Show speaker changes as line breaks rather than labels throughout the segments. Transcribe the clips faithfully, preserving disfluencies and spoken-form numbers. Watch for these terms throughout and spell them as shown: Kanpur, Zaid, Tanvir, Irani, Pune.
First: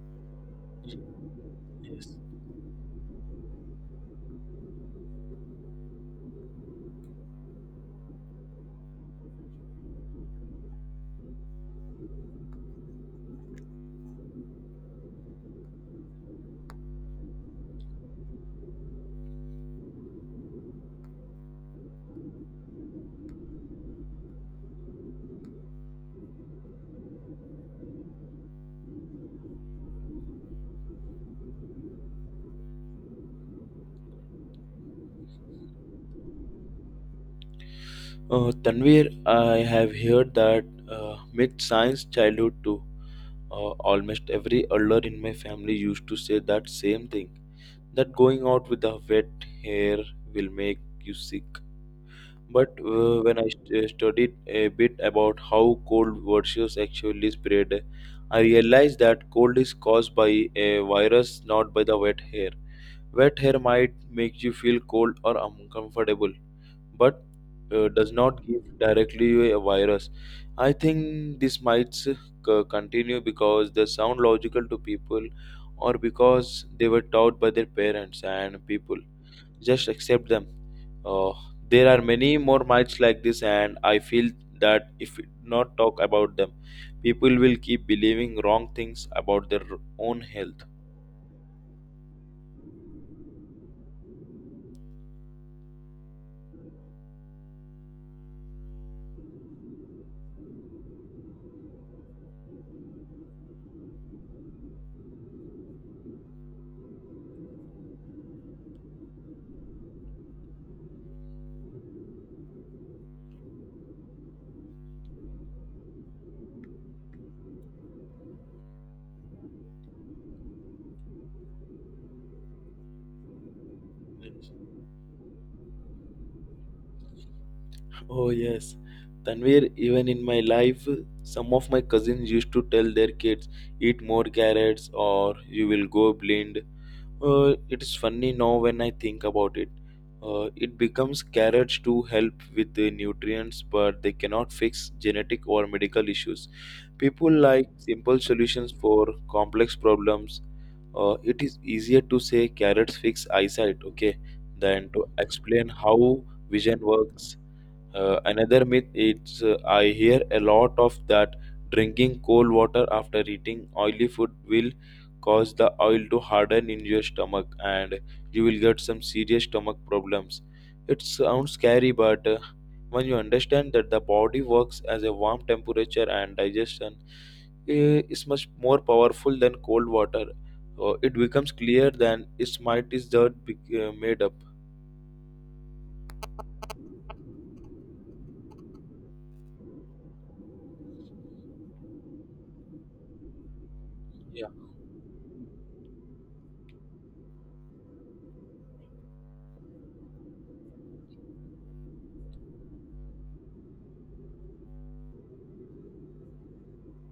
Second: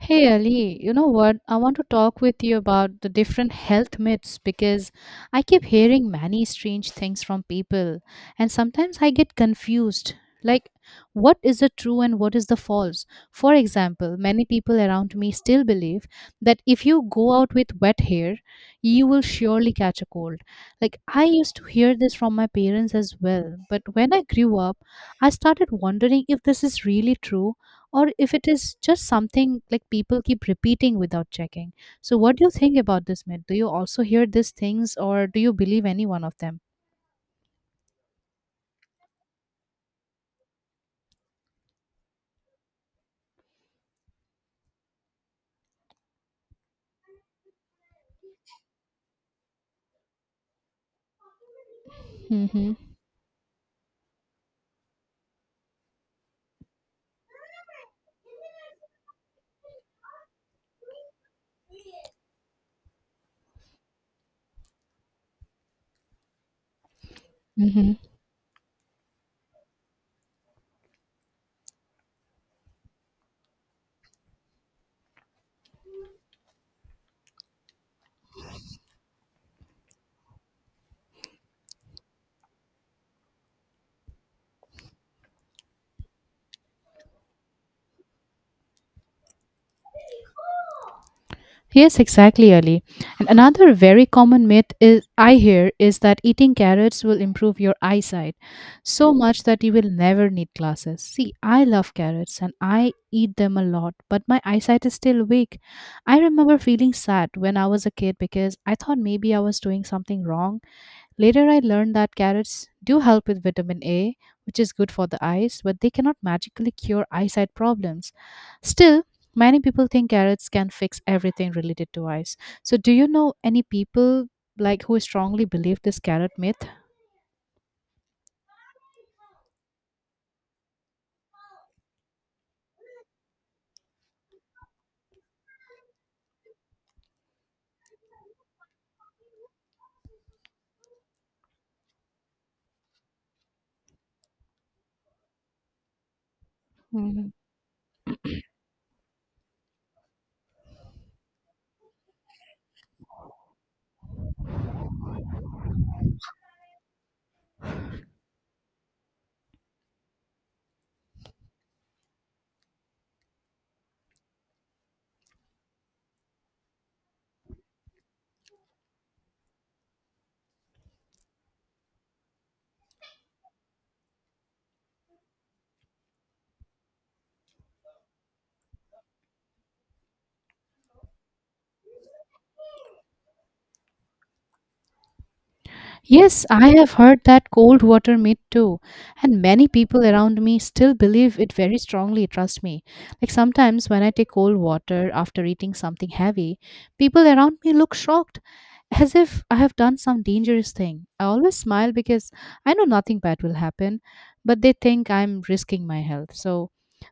Hey Ali, you know what? I want to talk with you about the different health myths because I keep hearing many strange things from people, and sometimes I get confused. Like, what is the true and what is the false? For example, many people around me still believe that if you go out with wet hair, you will surely catch a cold. Like, I used to hear this from my parents as well, but when I grew up, I started wondering if this is really true or if it is just something like people keep repeating without checking. So, what do you think about this myth? Do you also hear these things, or do you believe any one of them?
Uh, Tanvir, I have heard that uh, myth science childhood too. Uh, almost every elder in my family used to say that same thing that going out with the wet hair will make you sick.
Hmm.
But uh, when I st- uh, studied a bit about how cold versus actually spread, I realized that cold is caused by a virus, not by the wet hair. Wet hair might make you feel cold or uncomfortable but uh,
Hmm.
does not give directly a virus. I think this might s- c- continue because they sound logical to people or because they were taught by their parents and people. Just accept them. Uh, there are many more myths like this, and I feel that if we not talk about them, people will keep believing wrong things about their own health.
Yes, exactly, Ali. And another very common myth is I hear is that eating carrots will improve your eyesight so much that you will never need glasses. See, I love carrots and I eat them a lot, but my eyesight is still weak. I remember feeling sad when I was a kid because I thought maybe I was doing something wrong. Later, I learned that carrots do help with vitamin A, which is good for the eyes, but they cannot magically cure eyesight problems. Still, many people think carrots can fix everything related to eyes. So, do you know any people like who strongly believe this carrot myth?
Oh yes, Tanvir, even in my life, some of my cousins used to tell their kids, eat more carrots or you will go blind. Uh, it's funny now when I think about it. Uh, it becomes carrots to help with the nutrients, but they cannot fix genetic or medical issues.
Mhm.
People like simple solutions for complex problems. Uh, it is easier to say carrots fix eyesight, okay, than to explain how vision works. Uh, another myth is uh, I hear a lot of that drinking cold water after eating oily food will cause the oil to harden in your stomach and you will get some serious stomach problems. It sounds scary, but uh, when you understand that the body works as a warm temperature and digestion eh, is much more powerful than cold water, uh, it becomes clear than its might is that be- uh, made up.
Yes, I have heard that cold water myth too, and many people around me still believe it very strongly, trust me. Like sometimes when I take
Yeah.
cold water after eating something heavy, people around me look shocked, as if I have done some dangerous thing. I always smile because I know nothing bad will happen, but they think I'm risking my health. So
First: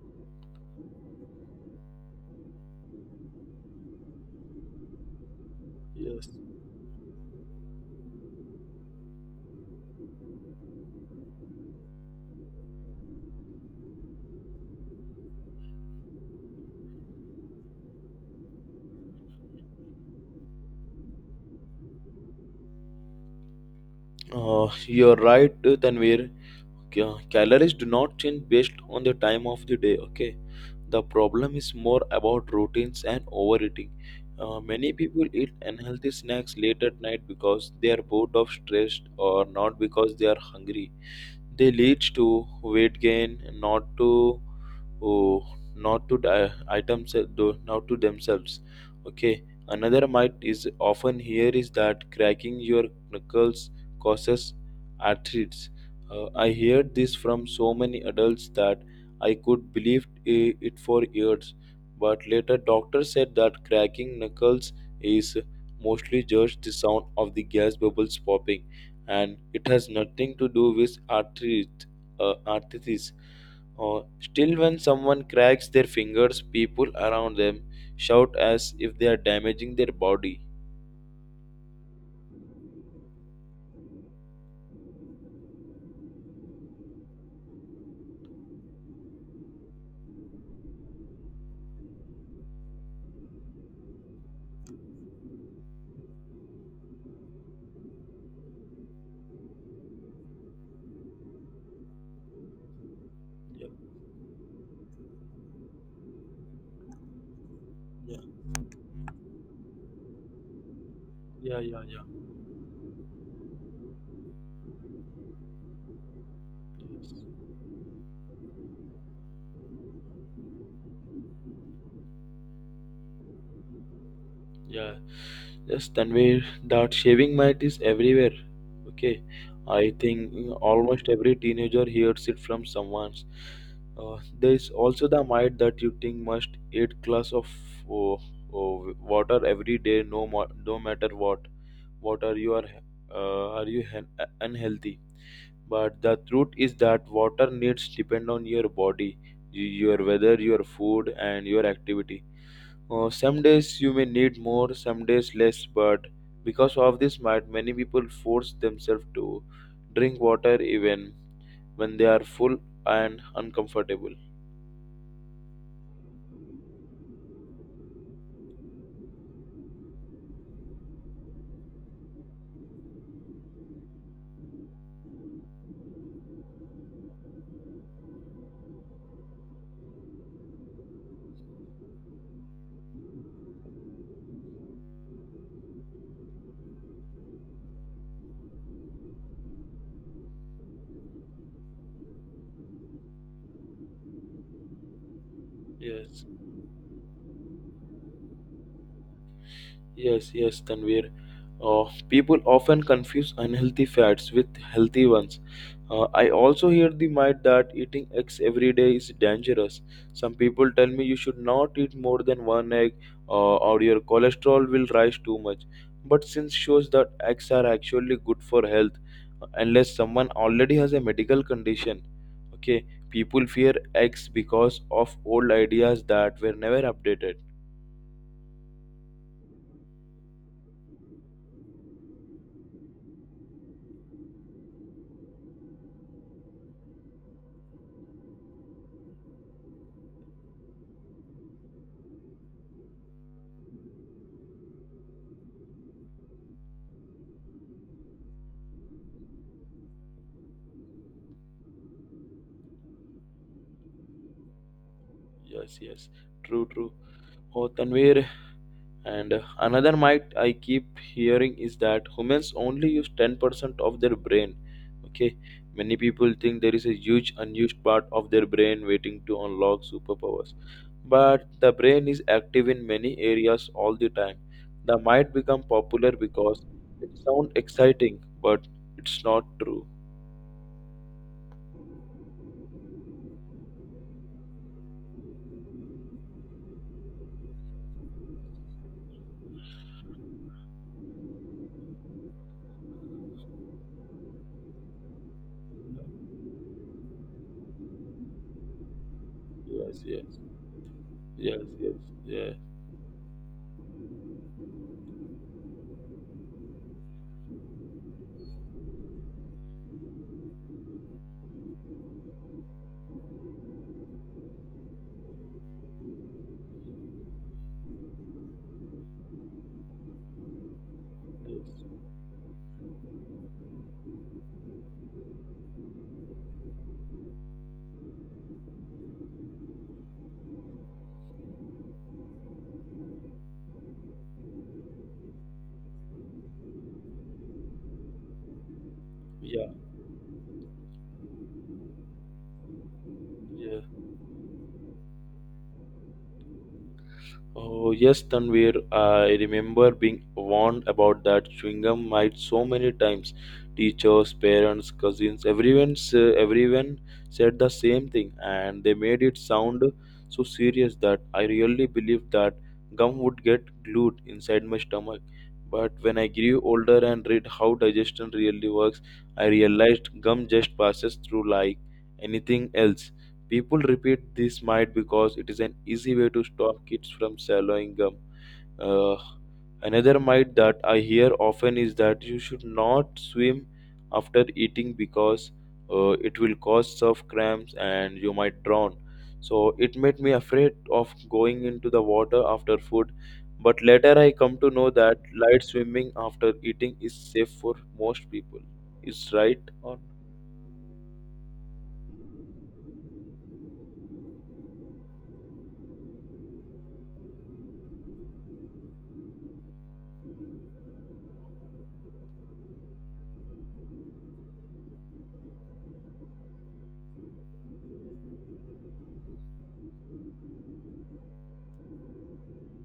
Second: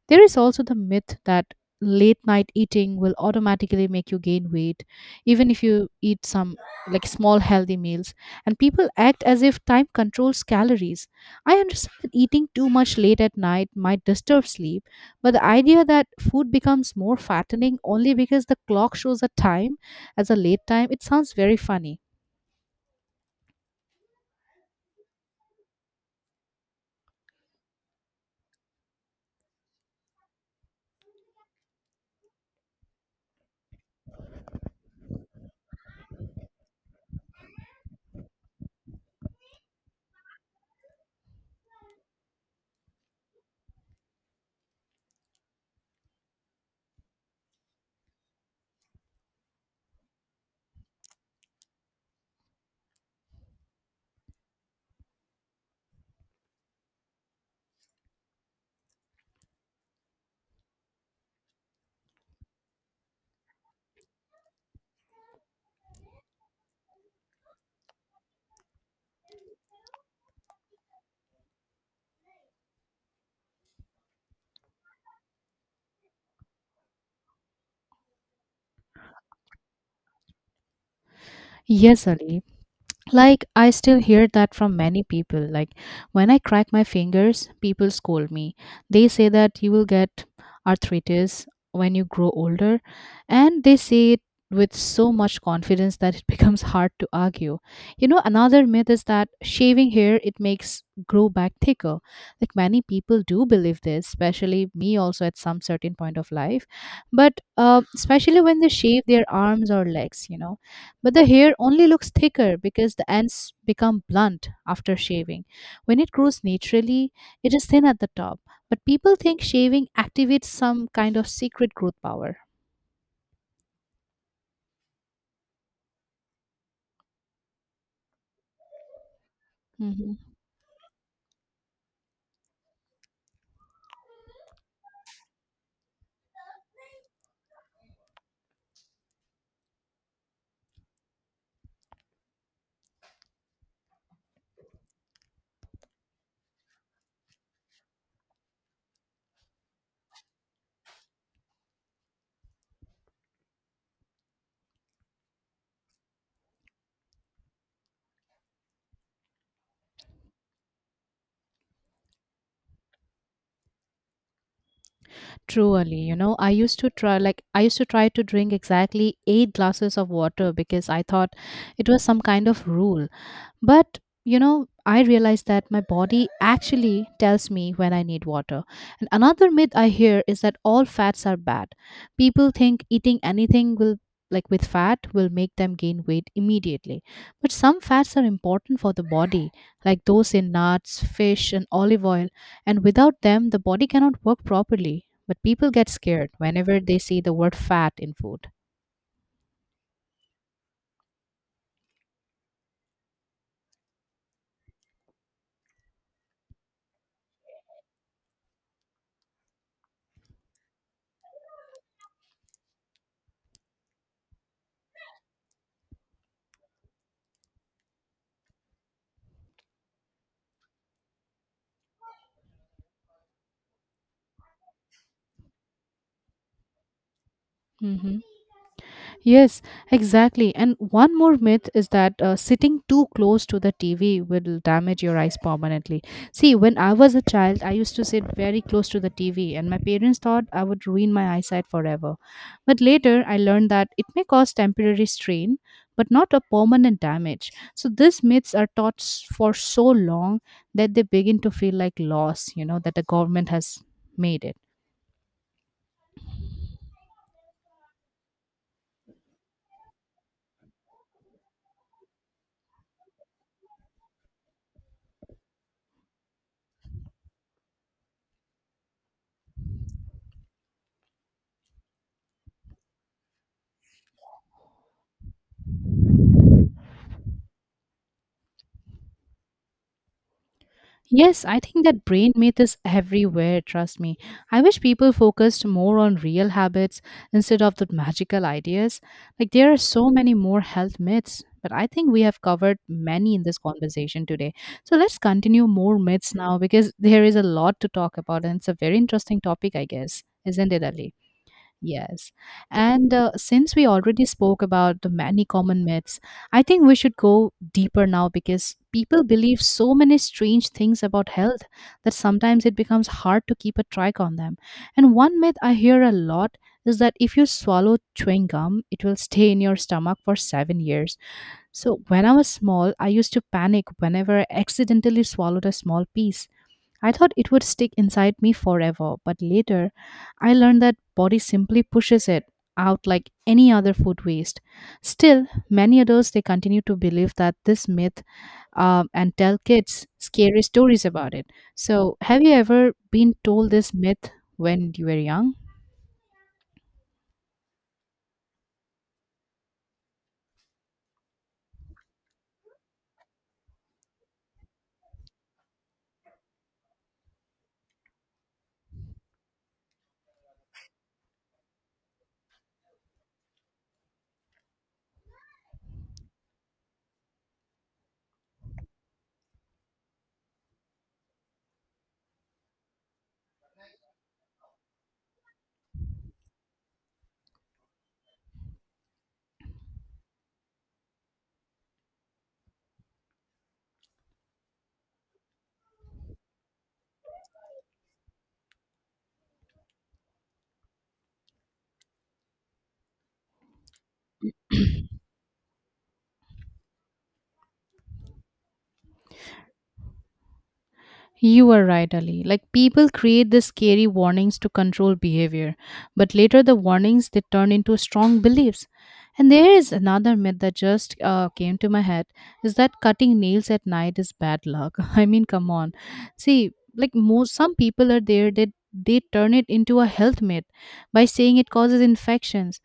there is also the myth that late night eating will automatically make you gain weight, even if you eat
Yes.
some like small healthy meals, and people act as if time controls calories. I understand that eating too much late at night might disturb sleep, but the idea that food becomes more fattening only because the clock shows a time as a late time, it sounds very funny.
Uh, you're right, uh, Tanvir. Ca- calories do not change based on the time of the day, okay? The problem is more about routines and overeating. Uh, many people eat unhealthy snacks late at night because they are bored of stress or not because they are hungry. They lead to weight gain, not to oh, not to the items uh, though not to themselves, okay? Another myth is often here is that cracking your knuckles causes arthritis. Uh, I heard this from so many adults that I could believe i- it for years, but later doctors said that cracking knuckles is mostly just the sound of the gas bubbles popping, and it has nothing to do with arthritis. uh, arthritis Oh, still, when someone cracks their fingers, people around them shout as if they are damaging their body.
Yes, Ali. Like I still hear that from many people. Like when I crack my fingers, people scold me. They say that you will get arthritis when you grow older, and they say it with so much confidence that it becomes hard to argue. You know, another myth is that shaving hair it makes grow back thicker. Like many people do
Yeah,
believe this, especially me also at some certain point of life, but uh,
yeah,
especially when they shave their arms or legs, you know, but the hair
yeah, yeah,
only looks
yeah.
thicker because the ends become blunt after shaving. When it grows naturally,
Yes.
it is thin at the top. But people think shaving activates some kind of secret growth power.
Yeah, just Tanvir, that shaving might is everywhere. Okay, I
Mhm.
think mm, almost every teenager hears it from someone. Uh, there is also the might that you think must eat glass of oh, oh, water every day, no, mo- no matter what. Water. You are, uh, are you hen- unhealthy? But the truth is that water needs depend on your body, your weather, your food, and your activity. Uh, some days you may need more, some days less. But because of this, might many people force themselves to drink water even when they are full and uncomfortable.
Truly, you know, I used to try like I used to try to drink exactly eight glasses of water because I thought it was some kind of rule. But you know, I realize that my body actually tells me when I need water. And another myth I hear is that all fats are bad. People think eating anything will like with fat will make them gain weight immediately. But some fats are important for the body, like those in nuts, fish, and olive oil, and without them the body cannot work properly. But people get
Yes.
scared whenever they see the word fat in food.
Yes, yes, Tanvir. Uh, people often confuse unhealthy fats with healthy ones. Uh, I also hear the myth that eating eggs every day is dangerous. Some people tell me you should not eat more than one egg, uh, or your cholesterol will rise too much. But since shows that eggs are actually good for health, uh, unless someone already has a medical condition. Okay, people fear eggs because of old ideas that were never updated.
Mhm. Yes, exactly. And one more myth is that uh, sitting too close to the T V will damage your eyes permanently. See, when I was a child, I used to sit very close to the T V, and my parents thought I would ruin my eyesight forever. But later, I learned that it may cause temporary strain, but not a permanent damage. So these myths are taught s- for so long that they begin to feel like loss, you know, that the government has made it.
Yes, yes, true, true. Oh, Tanvir, and another myth I keep hearing is that humans only use ten percent of their brain. Okay, many people think there is a huge unused part of their brain waiting to unlock superpowers. But the brain is active in many areas all the time. The might become popular because it sounds exciting, but it's not true.
Yes, I think that brain myth is everywhere, trust me. I wish people focused more on real habits instead of the magical ideas. Like, there are so many more health myths, but I think we have covered many in this conversation today. So, let's continue more myths now because there is a lot to talk about and it's a very interesting topic, I
Yes,
guess,
yes,
isn't it, Ali?
yes, yes,
Yes.
yes,
And uh, since we already spoke about the many common myths, I think we should go deeper now because people believe so many strange things about health that sometimes it becomes hard to keep a track on them. And one myth I hear a lot is that if you swallow chewing gum, it will stay in your stomach for seven years. So
yes,
when I was small, I used to panic whenever I accidentally swallowed a small piece. I thought it would stick inside me forever, but later I learned that body simply pushes it out like any other food waste. Still, many adults they continue to believe that this myth um, and tell
yeah,
kids scary stories about it. So, have you ever been told
yes.
this myth when you were young?
Oh, yes, Tanvir. I remember being warned about that chewing gum mite so many times. Teachers, parents, cousins, everyone, s- everyone said the same thing, and they made it sound so serious that I really believed that gum would get glued inside my stomach. But when I grew older and read how digestion really works, I realized gum just passes through like anything else. People repeat this might because it is an easy way to stop kids from swallowing gum. Uh, Another myth that I hear often is that you should not swim after eating because uh, it will cause surf cramps and you might drown. So it made me afraid of going into the water after food. But later I come to know that light swimming after eating is safe for most people. Is right or
You are right, Ali. Like people create the scary warnings to control behavior, but later the warnings they turn into strong beliefs. And there is another myth that just uh, came to my head is that cutting nails at night is bad luck. I mean, come on. See, like most some people are there that they turn it into a health myth by saying it causes infections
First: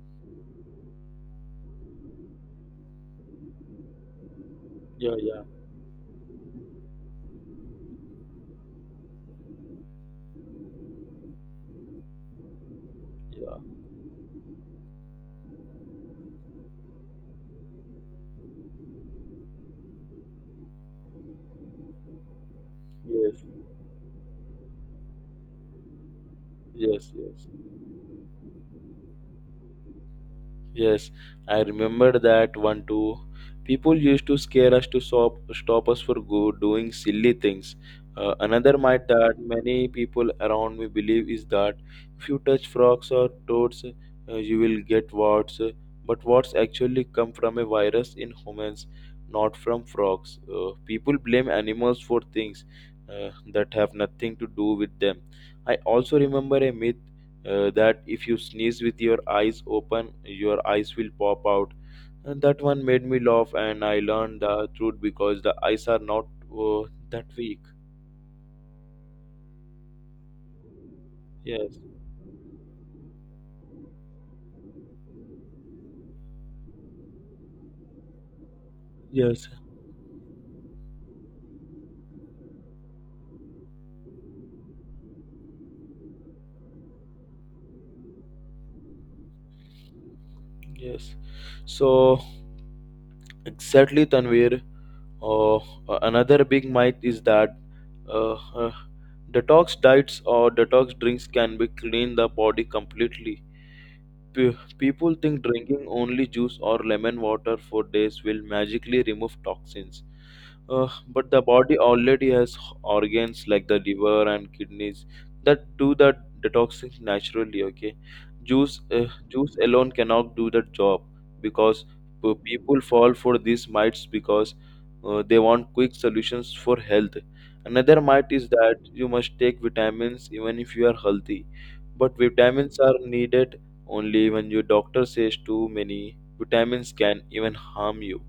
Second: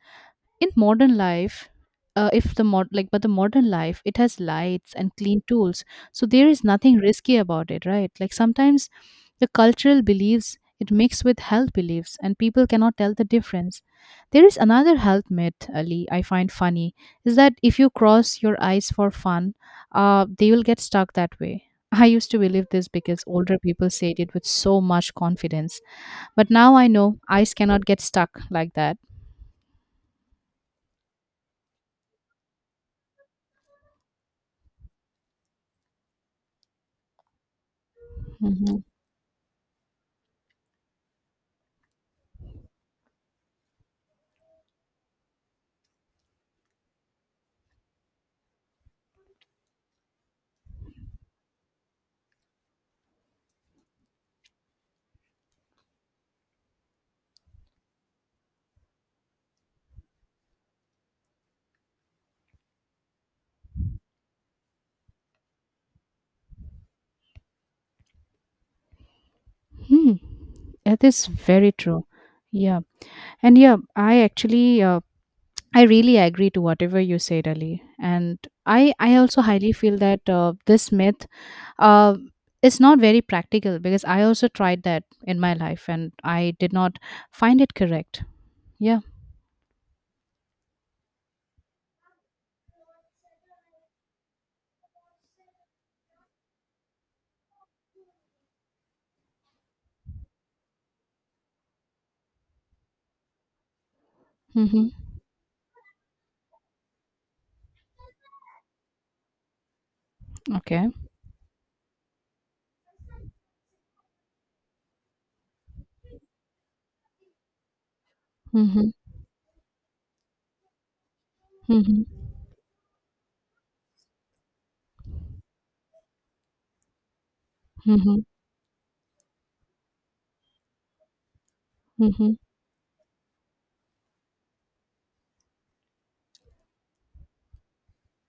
in modern life. Uh, if the mod like but the modern life it has lights and
yeah,
clean
yeah,
tools, so there is nothing risky about it, right? Like sometimes the cultural beliefs it mix with health beliefs and people cannot tell the
yeah.
difference. There is another health myth, Ali, I find funny, is that if you cross your eyes for fun, uh, they will get stuck that way. I used to believe this because
Yes,
older people said it with so much confidence, but now I know
yes, yes.
eyes cannot get stuck like that.
Yes, I remember that one too. People used to scare us to stop, stop us for go doing silly things. Uh,
Mm-hmm.
another myth that many people around me believe is that if you touch frogs or toads, uh, you will get warts. But warts actually come from a virus in humans, not from frogs. Uh, people blame animals for things uh, that have nothing to do with them. I also remember a myth uh, that if you sneeze with your eyes open, your eyes will pop out. And that one made me laugh, and I learned the truth because the eyes are not uh, that weak.
Hmm. That is very
Yes,
true. Yeah. And yeah, I actually uh, I really agree to whatever you said, Ali. And I I also
yes,
highly feel that uh, this myth uh is not very practical because I also tried that in my life and I did not find it correct. Yeah.
yes. So exactly, Tanvir. Uh, Another big myth is that uh, uh, detox diets or detox drinks can be clean the body completely. P-
Mhm.
people think drinking only juice or lemon water for days will magically remove toxins. Uh,
Okay.
but the body already has organs like the liver and kidneys that do the detoxing naturally. Okay, juice
Mhm.
uh, juice alone cannot do the job because
Mhm.
p- people fall for these mites because uh, they want quick solutions for health. Another
Mhm.
myth is that you must take vitamins even if you are healthy, but
Mhm.
vitamins are needed only when your doctor says too many vitamins can even harm you.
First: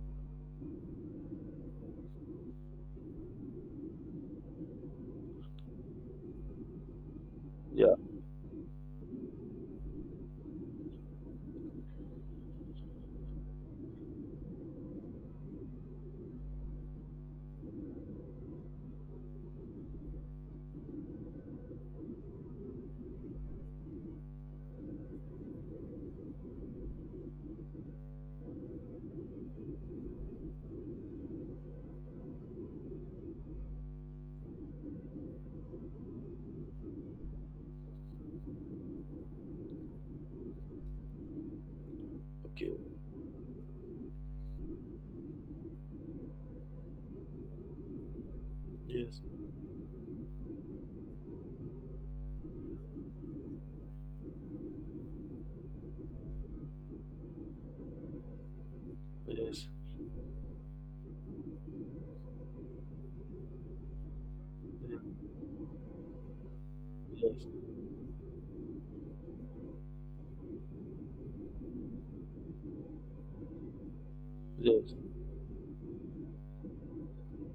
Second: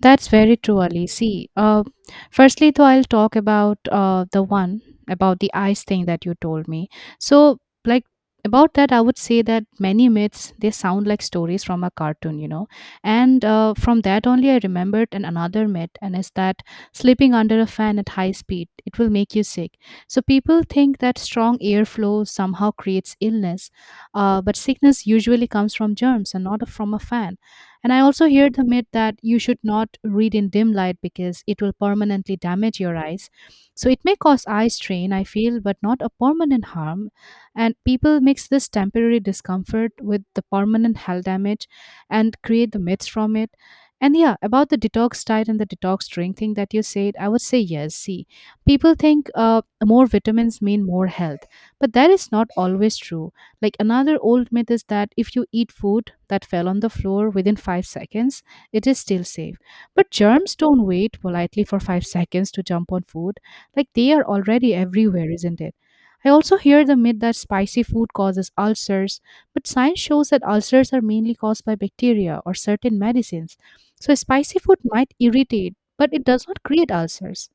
That's very true, Ali. See, uh, firstly, though, I'll talk about uh, the one about the eyes thing that you told me. So,
Yeah.
like, about that, I would say that many myths they sound like stories from a cartoon, you know. And uh, from that only, I remembered an another myth, and is that sleeping under a fan at high speed it will make you sick. So people think that strong airflow somehow creates illness, uh, but sickness usually comes from germs and not from a fan. And I also hear the myth that you should not read in dim light because it will permanently damage your eyes. So it may cause eye strain, I feel, but not a permanent harm. And people mix this temporary discomfort with the permanent health damage and create
Okay.
the myths from it. And yeah, about the detox diet and the detox drink thing that you said, I would say yes. See, people
Yes.
think uh, more vitamins mean more health, but that is not always true. Like another old myth is that if you eat food that fell on the floor within five seconds, it is still safe.
Yes.
But germs don't wait politely for five seconds to jump on food. Like they are already everywhere, isn't it? I also hear the myth
Yes.
that spicy food causes ulcers, but science shows that ulcers are mainly caused by bacteria or certain medicines. So spicy food
Yes.
might irritate, but it does not create ulcers.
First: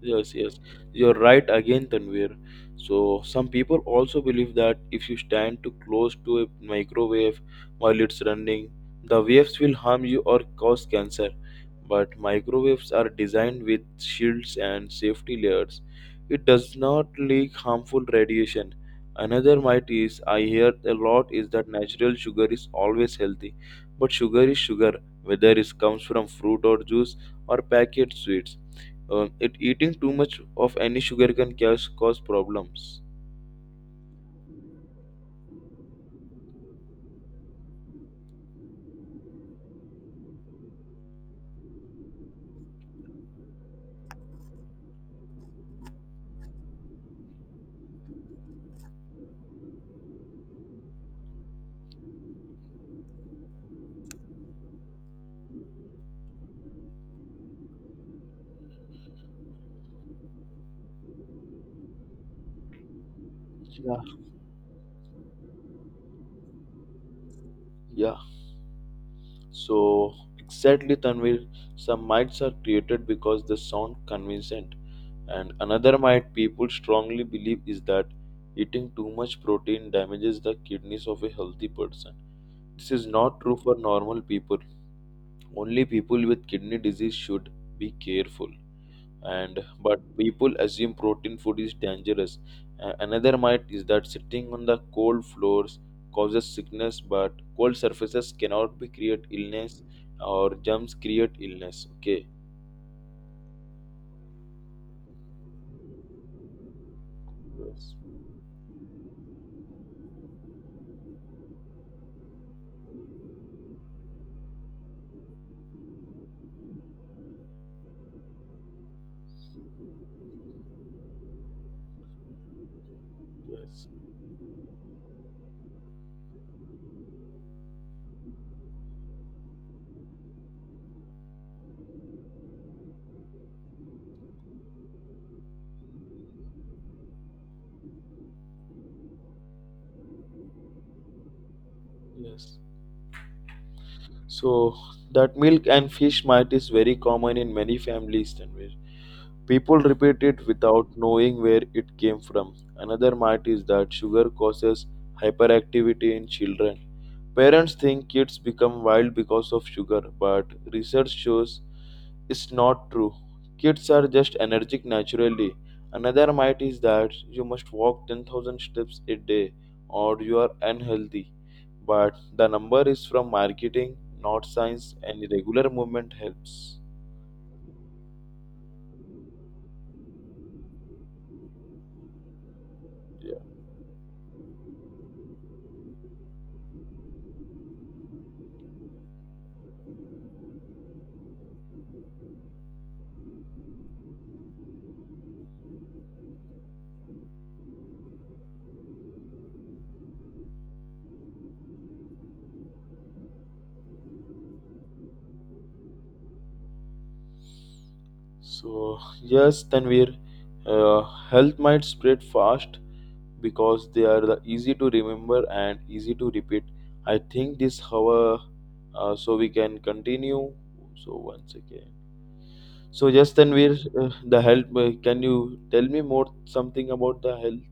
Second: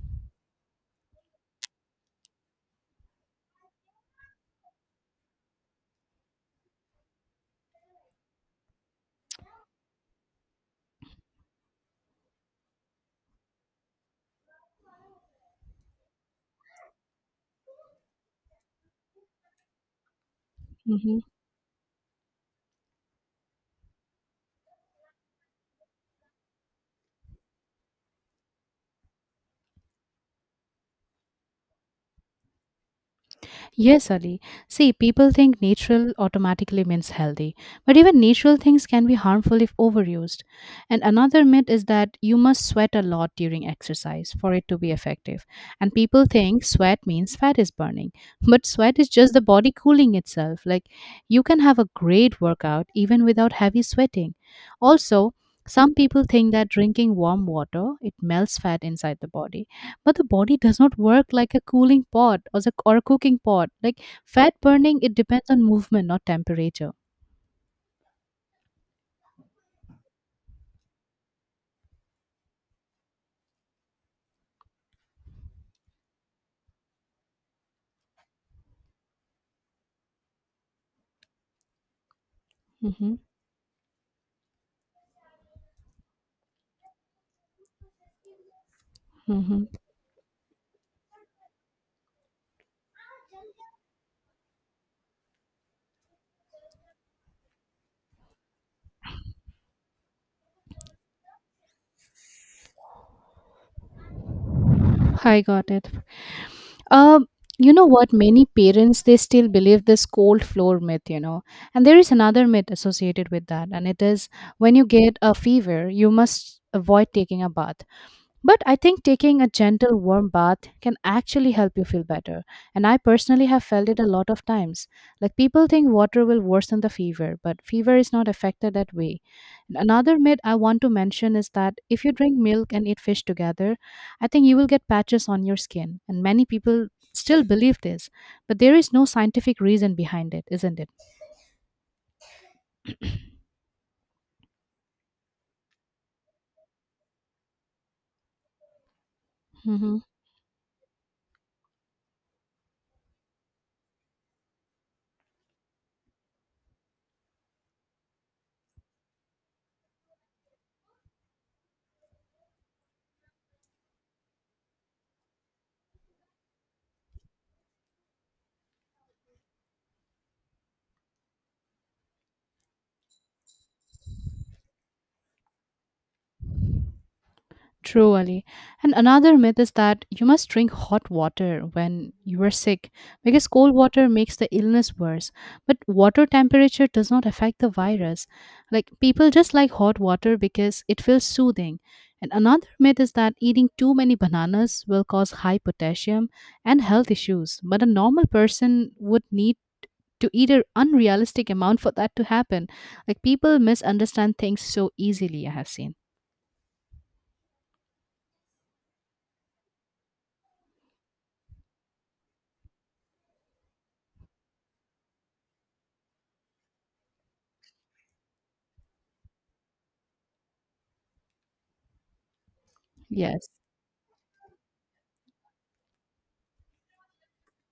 Yes, yes, you're right again, Tanvir. So, some people also believe that if you stand too close to a microwave while it's running, the waves will harm you or cause cancer. But microwaves are designed with shields and safety layers. It does not leak harmful radiation. Another myth is I hear a
Mhm.
lot is that natural sugar is always healthy, but sugar is sugar, whether it comes from fruit or juice or packet sweets, um, it eating too much of any sugar can cause, cause problems.
Yes, Ali. See, people think natural automatically means healthy, but even natural things can be harmful if overused. And another myth is that you must sweat a lot during exercise for it to be effective. And people think sweat means fat is burning, but sweat is just the body cooling itself. Like you can have a great workout even without heavy sweating. Also, some people think that drinking warm water it melts fat inside the body, but the body does not work like a cooling pot or, the, or a cooking pot. Like
Yeah.
fat burning, it depends on movement, not temperature.
Yeah, so exactly Tanvir, some myths are created because they sound convincing, and another myth people strongly believe is that eating too much protein damages the kidneys of a healthy person. This is
Hmm.
not true for normal people. Only people with kidney disease should be careful. And
Hmm.
but people assume protein food is dangerous. A- another myth is that sitting on the cold floors causes sickness, but cold surfaces cannot be create illness or germs create illness, okay?
I got it. Um, you know
Yes,
what? Many parents they still believe this cold floor myth, you know, and there is another myth associated with that, and it is when you get a fever, you must avoid taking a bath. But I think taking a gentle warm bath can actually help you feel better. And I personally have
yes,
felt it a lot of times. Like people think water will worsen the fever, but fever is not affected that way. Another myth I want to mention is that if you drink milk and eat fish together, I think you will get patches on your skin. And many people still believe this, but there is no scientific reason behind it, isn't it?
yes. So that milk and fish might is very common in many families, Tanvir. People
Mhm.
repeat it without knowing where it came from. Another myth is that sugar causes hyperactivity in children. Parents think kids become wild because of sugar, but research shows it's not true. Kids are just energetic naturally. Another myth is that you must walk ten thousand steps a day or you are unhealthy. But the number is from marketing, not science, and regular movement helps.
True, Ali. And another myth is that you must drink hot water when you are sick because cold water makes the illness worse. But water temperature does not affect the virus. Like people just like hot water because it feels soothing. And another myth is that eating too many bananas will cause high potassium and health issues. But a normal person would need to eat an unrealistic amount for that to happen. Like people misunderstand things so easily, I have seen.
So, yes, Tanvir, uh, health might spread fast because they are the easy to remember and easy to repeat. I think this, however, uh, so we can continue. So, once again. So, yes,
Yes.
Tanvir, uh, the health, uh, can you tell me more something about the health?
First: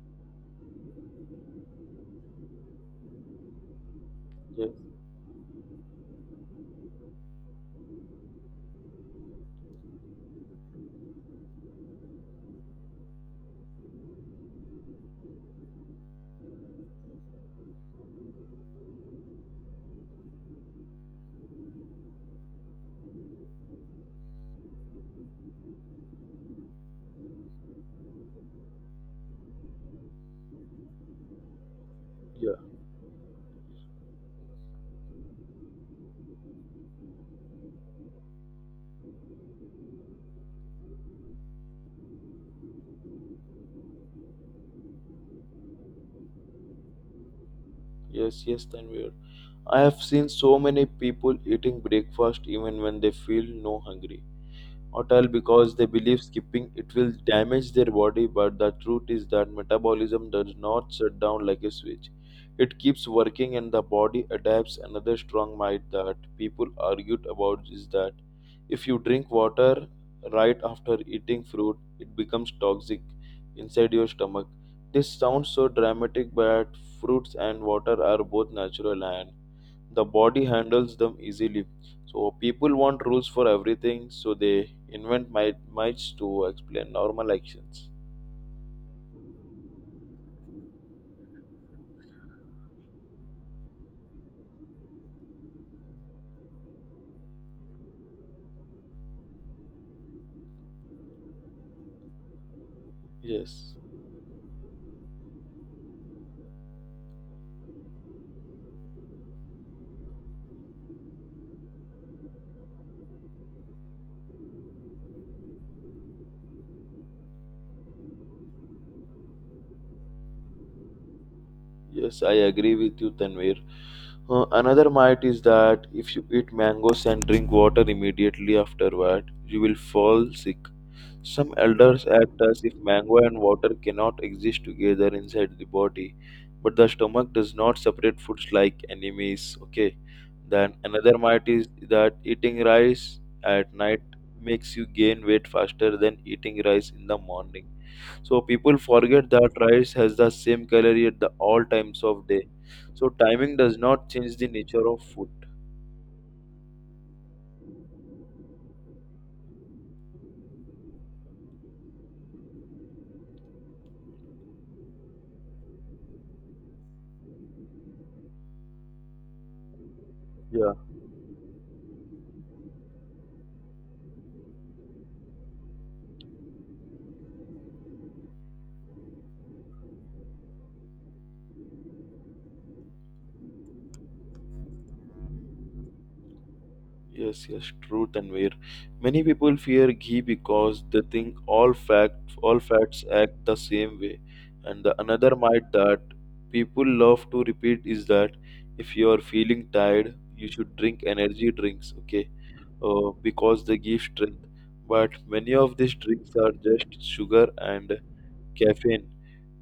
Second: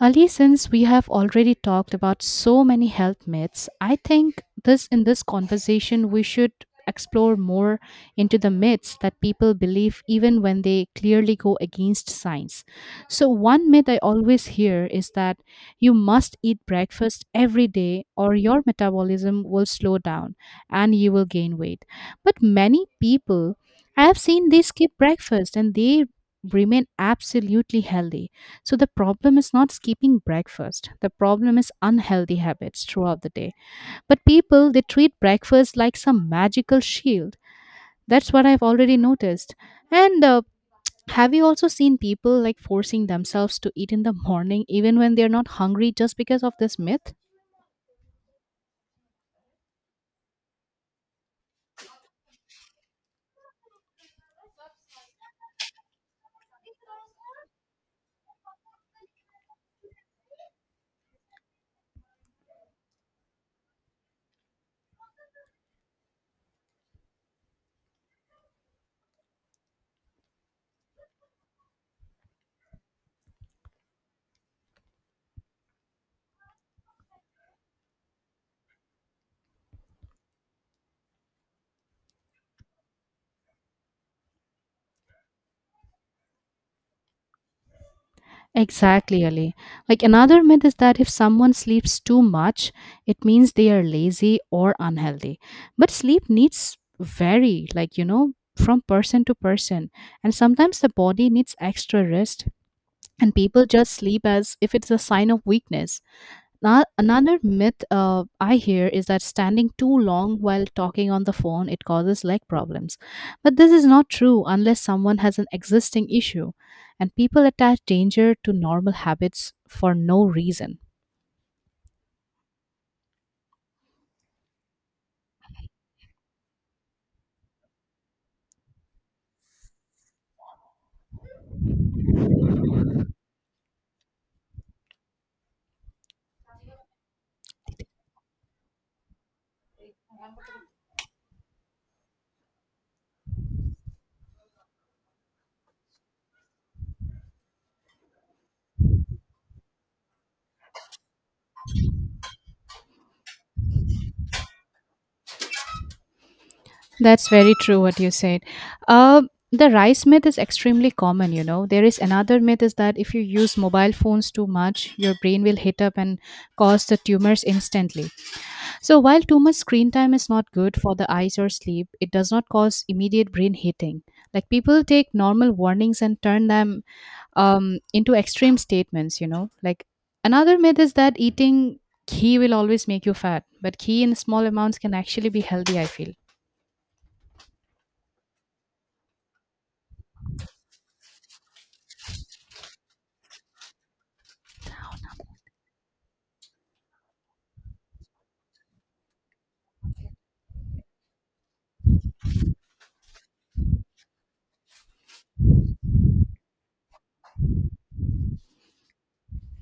Ali, since we have already talked about so many health myths, I think
Yes,
this in this conversation we should explore more into the myths that people believe even when they clearly go against science. So one myth I always hear is that you must eat breakfast every day or your metabolism will slow down and you will gain weight. But many people I have seen they skip breakfast and they remain absolutely healthy, so the problem is not skipping breakfast. The problem is unhealthy
yeah,
habits throughout the day. But people, they treat breakfast like some magical shield. That's what I've already noticed. And uh, have you also seen people like forcing themselves to eat in the morning even when they're not hungry just because of this myth?
yes, yes, Tanvir. I have seen so many people eating breakfast even when they feel no hungry. Hotel because they believe skipping it will damage their body, but the truth is that metabolism does not shut down like a switch. It keeps working and the body adapts. Another strong myth that people argued about is that if you drink water right after eating fruit, it becomes toxic inside your stomach. This sounds so dramatic, but fruits and water are both natural and the body handles them easily. So people want rules for everything, so they invent might mites to explain normal actions.
Exactly, Ali. Like another myth is that if someone sleeps too much, it means they are lazy or unhealthy. But sleep needs vary, like, you know, from person to person. And sometimes the body needs extra rest, and people
Yes,
just sleep as if it's a sign of weakness. Now, another myth uh, I hear is that standing too long while talking on the phone it causes leg problems, but this is not true unless someone has an existing issue, and people attach danger to normal habits for no reason.
yes, I agree with you, Tanvir. Uh, another might is that if you eat mangoes and drink water immediately afterward you will fall sick. Some elders act as if mango and water cannot exist together inside the body, but the stomach does not separate foods like enemies. Okay, then another myth is that eating rice at night makes you gain weight faster than eating rice in the morning. So people forget that rice has the same calorie at the all times of day. So timing does not change the nature of food.
That's very true what you said. Uh, the rice myth is extremely common, you know. There is another myth is that if you use mobile phones too much, your brain will heat up and cause the tumors instantly. So while too much screen time is not
Yeah.
good for the eyes or sleep, it does not cause immediate brain heating. Like people take normal warnings and turn them um, into extreme statements, you know. Like another myth is that eating ghee will always make you fat, but ghee in small amounts can actually be healthy, I feel.
Yes, yes, truth and where many people fear ghee because they think all fact all fats act the same way. And the another myth that people love to repeat is that if you are feeling tired, you should drink energy drinks, okay? Uh, because they give strength. But many of these drinks are just sugar and caffeine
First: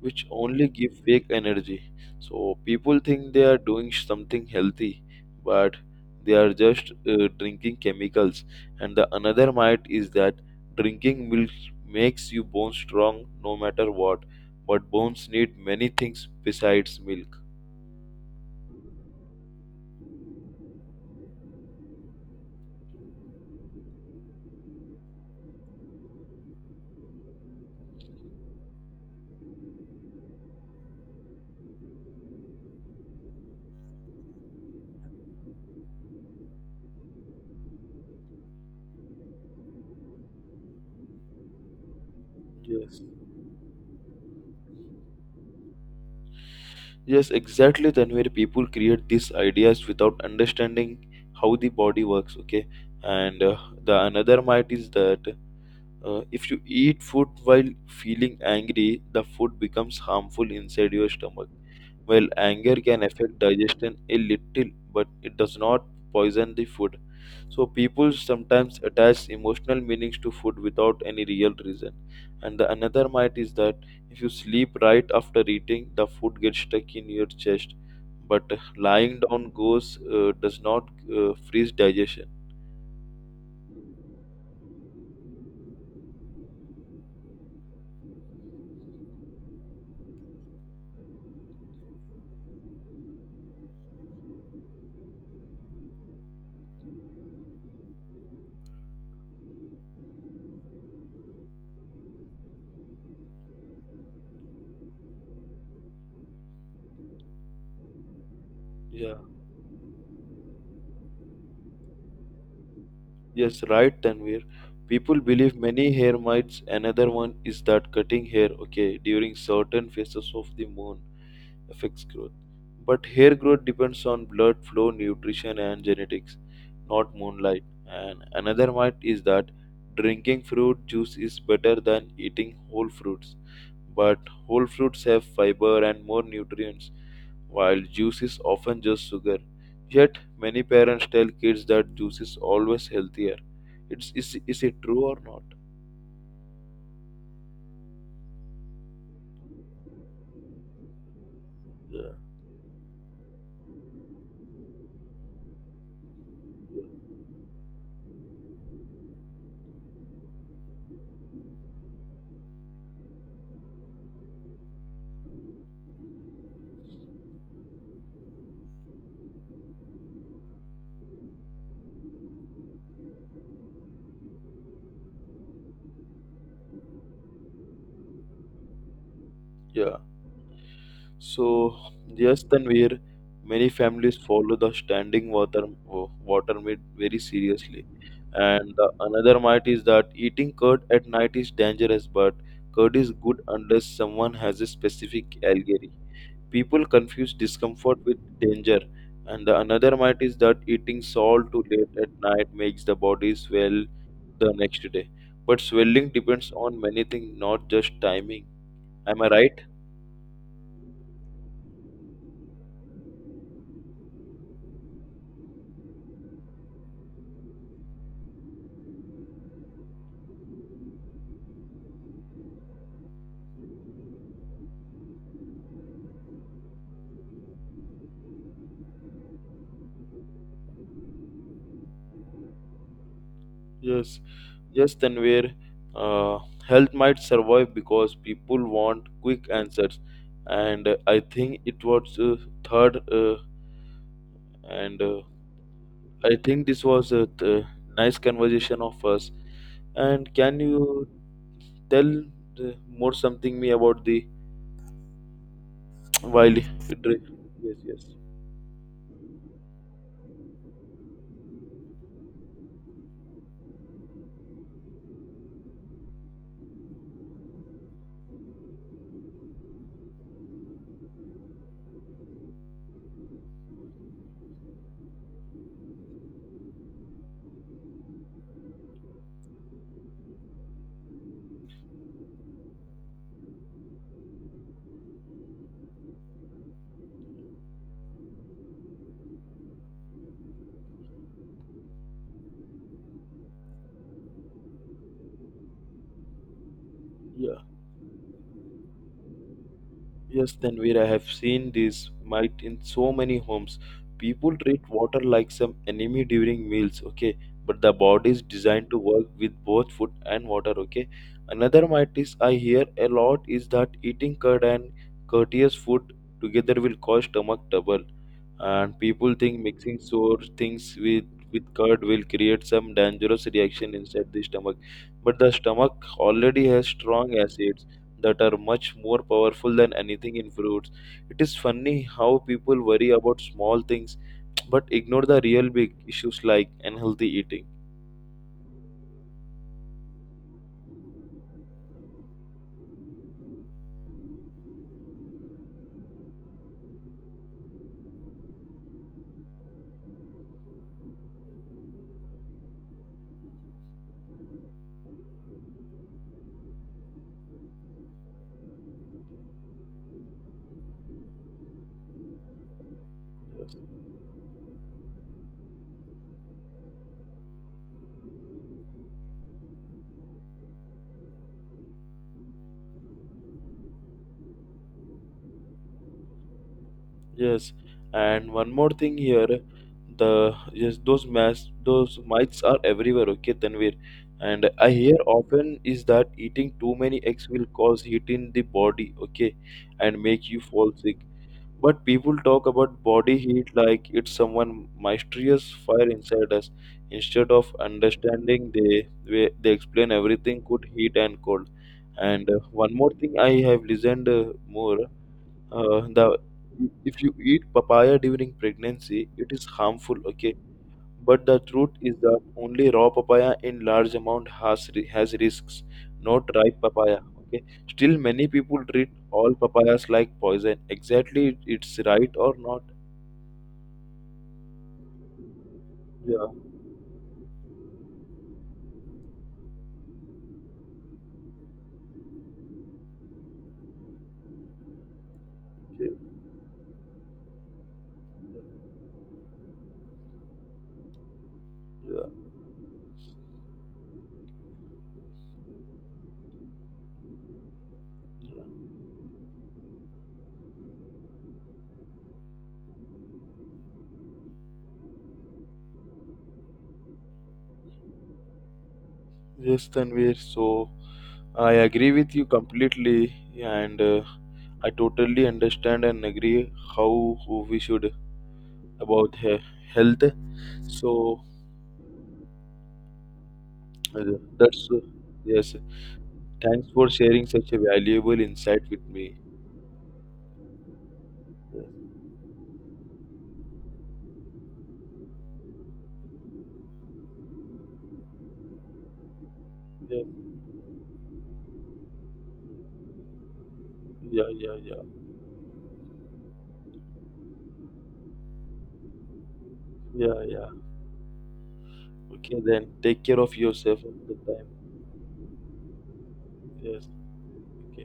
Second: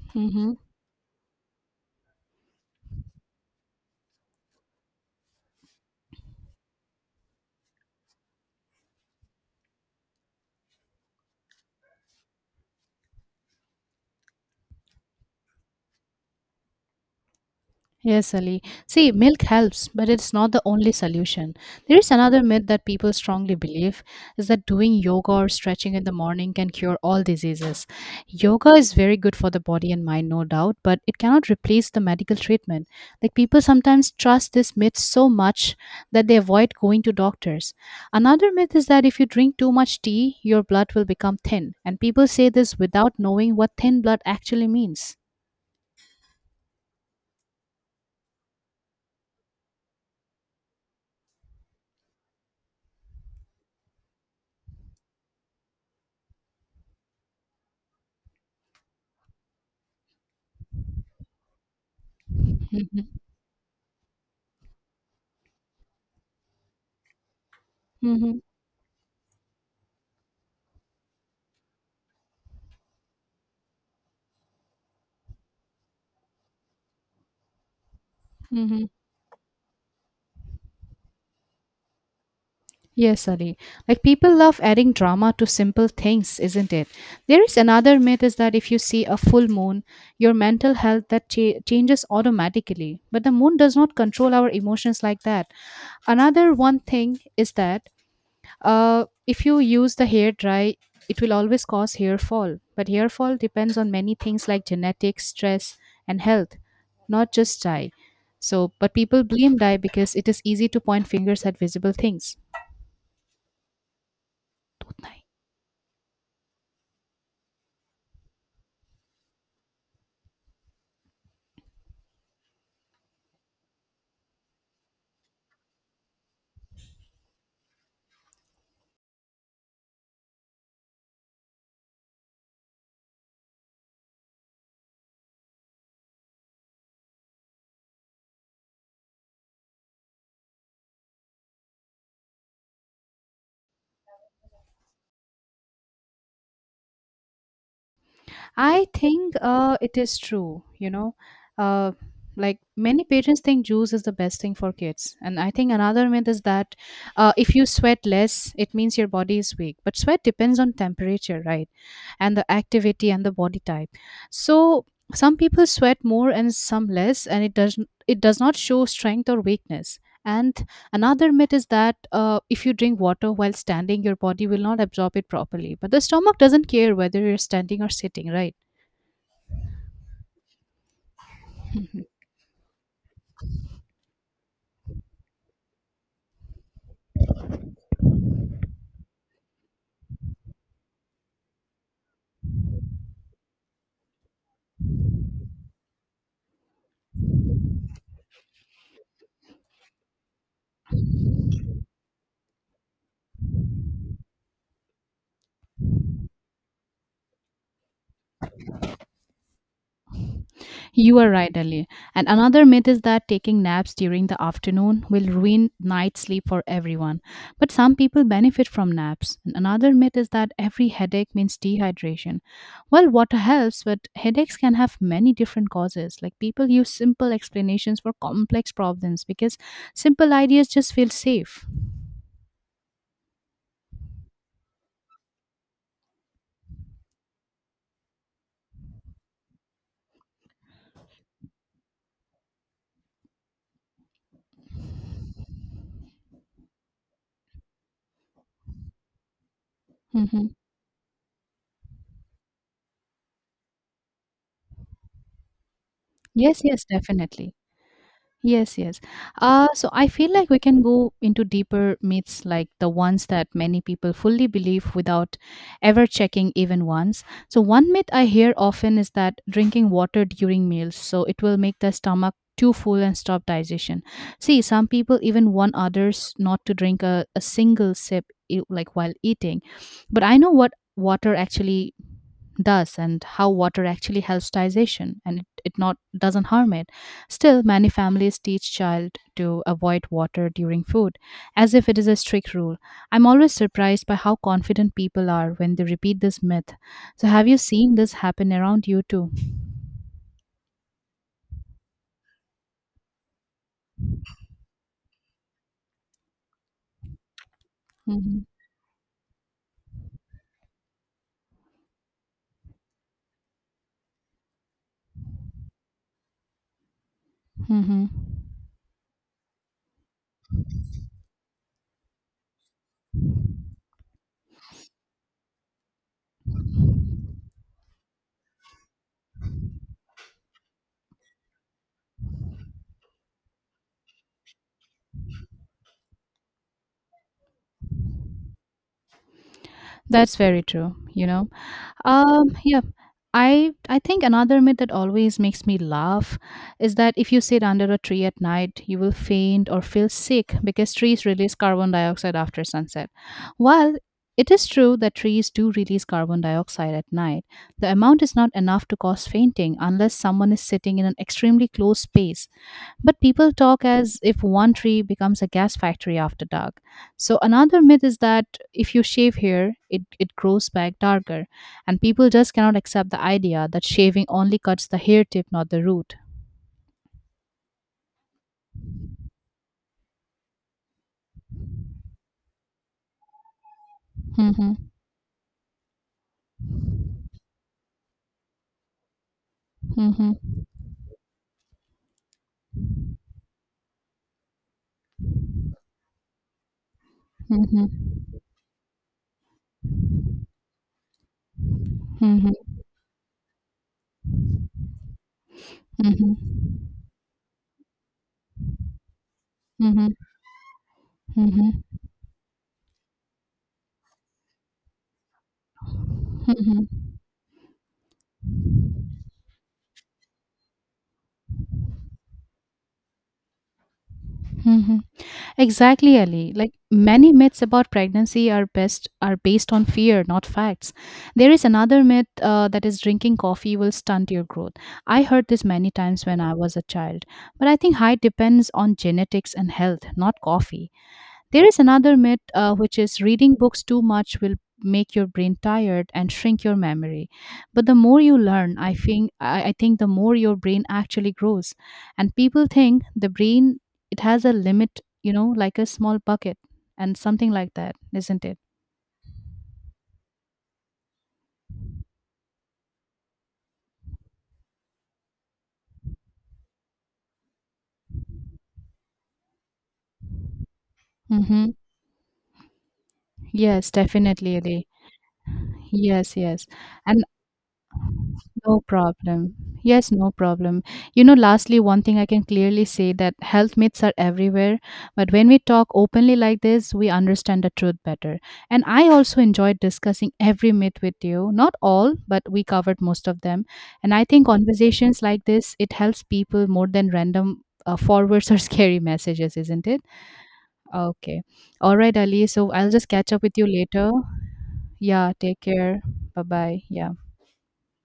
which only give fake energy. So people think they are doing something healthy, but they are just uh, drinking chemicals. And the another myth is that drinking milk makes you bone strong no matter what, but bones need many things besides milk.
Yes, Ali. See, milk helps, but it's not the only solution. There is another myth that people strongly believe is that doing yoga or stretching in the morning can cure all diseases. Yoga is very good for the body and mind, no doubt, but it cannot replace the medical treatment. Like people sometimes trust this myth so much that they avoid going to doctors. Another myth is that if you drink too much tea, your blood will become thin, and people say this
Yes.
without knowing what thin blood actually means.
Yes, exactly. Then where people create these ideas without understanding how the body works. Okay, and uh, the another myth is that Uh, if you eat food while feeling angry, the food becomes harmful inside your stomach. While anger can
hmm
affect digestion a little, but it does not poison the food. So people
hmm
sometimes attach emotional meanings to food without any real reason. And the another myth is that if you sleep right after eating, the food gets stuck in your chest. But
hmm
lying down goes uh, does not uh, freeze digestion.
Yes, Ali. Like people love adding drama to simple things, isn't it? There is another myth is that if you see a full moon, your mental health that cha- changes automatically. But the moon does not control our emotions like that. Another one thing is that uh, if you use the hair dry, it will always cause hair fall. But hair fall depends on many things like genetics, stress, and health, not just dye. So, but
Yeah.
people blame dye because it is easy to point fingers at visible things.
Yes, right, Tanvir. People believe many hair mites. Another one is that cutting hair, okay, during certain phases of the moon affects growth. But hair growth depends on blood flow, nutrition, and genetics, not moonlight. And another myth is that drinking fruit juice is better than eating whole fruits. But whole fruits have fiber and more nutrients, while juice is often just sugar. Yet, many parents tell kids that juice is always healthier. It's, is, is it true or not?
I think uh, it is true, you know. Uh,
Yeah.
like many parents think juice is the best thing for kids. And I think another myth is that uh, if you sweat less, it means your body is weak. But sweat depends on temperature, right? And the activity and the body type. So some people sweat more and some less, and it doesn't it does not show strength or weakness. And another myth is that uh, if you drink water while standing, your body will not absorb it properly. But the stomach doesn't care whether you're standing or sitting, right?
Yeah. So, yes, Tanvir, many families follow the standing water water myth very seriously. And the another myth is that eating curd at night is dangerous, but curd is good unless someone has a specific allergy. People confuse discomfort with danger. And the another myth is that eating salt too late at night makes the body swell the next day. But swelling depends on many things, not just timing. Am I right?
You are right, Ali. And another myth is that taking naps during the afternoon will ruin night sleep for everyone. But some people benefit from naps. And another myth is that every headache means dehydration. Well, water helps, but headaches can have many different causes. Like people use simple explanations for complex problems because simple ideas just feel safe.
Yes. Just then where uh, health might survive because people want quick answers, and uh, I think it was uh, third, uh, and uh, I think this was a th- nice conversation of us. And
Mhm.
can you tell uh, more something me about the while
Yes,
it,
yes, definitely.
yes yes
Yes, yes. Uh, so I feel like we can go into deeper myths like the ones that many people fully believe without ever checking even once. So, one myth I hear often is that drinking water during meals, so it will make the stomach too full and stop digestion. See, some people even warn others not to drink a, a single sip e- like while eating. But I know what water actually does and how water actually helps digestion and it, it not doesn't harm it. Still many families teach child to avoid water during food as if it is a strict rule. I'm always surprised by how confident people are when they repeat this myth. So have
yeah.
you seen this happen around you too?
Yes, Tanvir, I have seen this might in so many homes. People treat water like some enemy during meals, okay? But the body is
hmm
designed to work with both food and water, okay? Another myth is I hear a lot is that eating curd and courteous food together will cause stomach trouble,
hmm
and people think mixing sour things with with curd will create some dangerous reaction inside the stomach. But the stomach already has strong acids that are much more powerful than anything in fruits. It is funny how people worry about small things but ignore the real big issues like unhealthy eating.
that's very true, you know. Um, yeah. I I think another myth that always makes me laugh is that if you sit under a tree at night, you will faint or feel sick because trees release carbon dioxide after sunset. While it is true that trees do release carbon dioxide at night, the amount is not enough to cause fainting unless someone is sitting in an extremely close space, but people talk as if one tree becomes a gas factory after dark. So another myth is that if you shave here, it, it grows back darker. And people just cannot accept the idea that shaving only cuts the hair tip, not the root.
Yes, and one more thing here, the yes those mass those mites are everywhere. Okay, Tanvir, and
Mhm,
I hear often is that eating too many eggs will cause heat in the body. Okay, and
mhm,
make you fall sick. But people talk about body heat like it's someone mysterious fire inside us. Instead of
mhm,
understanding, they they they explain everything could heat and cold. And
mhm,
uh, one more thing I have listened uh, more. Uh, the
mhm,
if you eat papaya during pregnancy, it is
mhm, mhm,
harmful. Okay, but the
mhm,
truth is that only raw papaya in large amount has ri- has risks, not ripe
mhm,
papaya. Okay, still many people treat all papayas like poison. Exactly, it- it's right or not?
mhm, Exactly,
Yeah,
Ali. Like many myths about pregnancy are best are based on fear, not facts. There is another myth uh, that is drinking coffee will stunt your growth. I heard this many
yeah,
times when I was a child, but I think height depends on genetics and health, not coffee. There is another
yeah.
myth, uh, which is reading books too much will make your brain tired and shrink your memory. But the more you learn, I think I, I think the more your brain actually grows. And people think the brain it has a limit, you know, like a small bucket and something like that, isn't it?
Yes, Tanvir. So I agree with you completely, and uh, I totally understand and agree how we should about he- health. So
Mm-hmm. Yes,
Uh,
definitely, Ali.
that's uh, yes.
Yes, yes.
Thanks for
And
sharing such a valuable
no
insight with me.
problem. Yes, no problem. You know, lastly,
Yes,
one thing I can clearly say that health myths are everywhere, but when we talk openly like this, we understand the truth better. And I also enjoyed
yes,
discussing every myth with you. Not all, but we covered most of them. And I
yeah,
think
yeah, yeah,
conversations like this, it helps people more than random uh, forwards or scary messages, isn't it?
yeah, yeah.
Okay. All right, Ali.
Okay,
So I'll
then
just
take
catch
care
up with
of
you
yourself
later.
at the time.
Yeah, take care. Bye bye.
Yes.
Yeah.
Okay.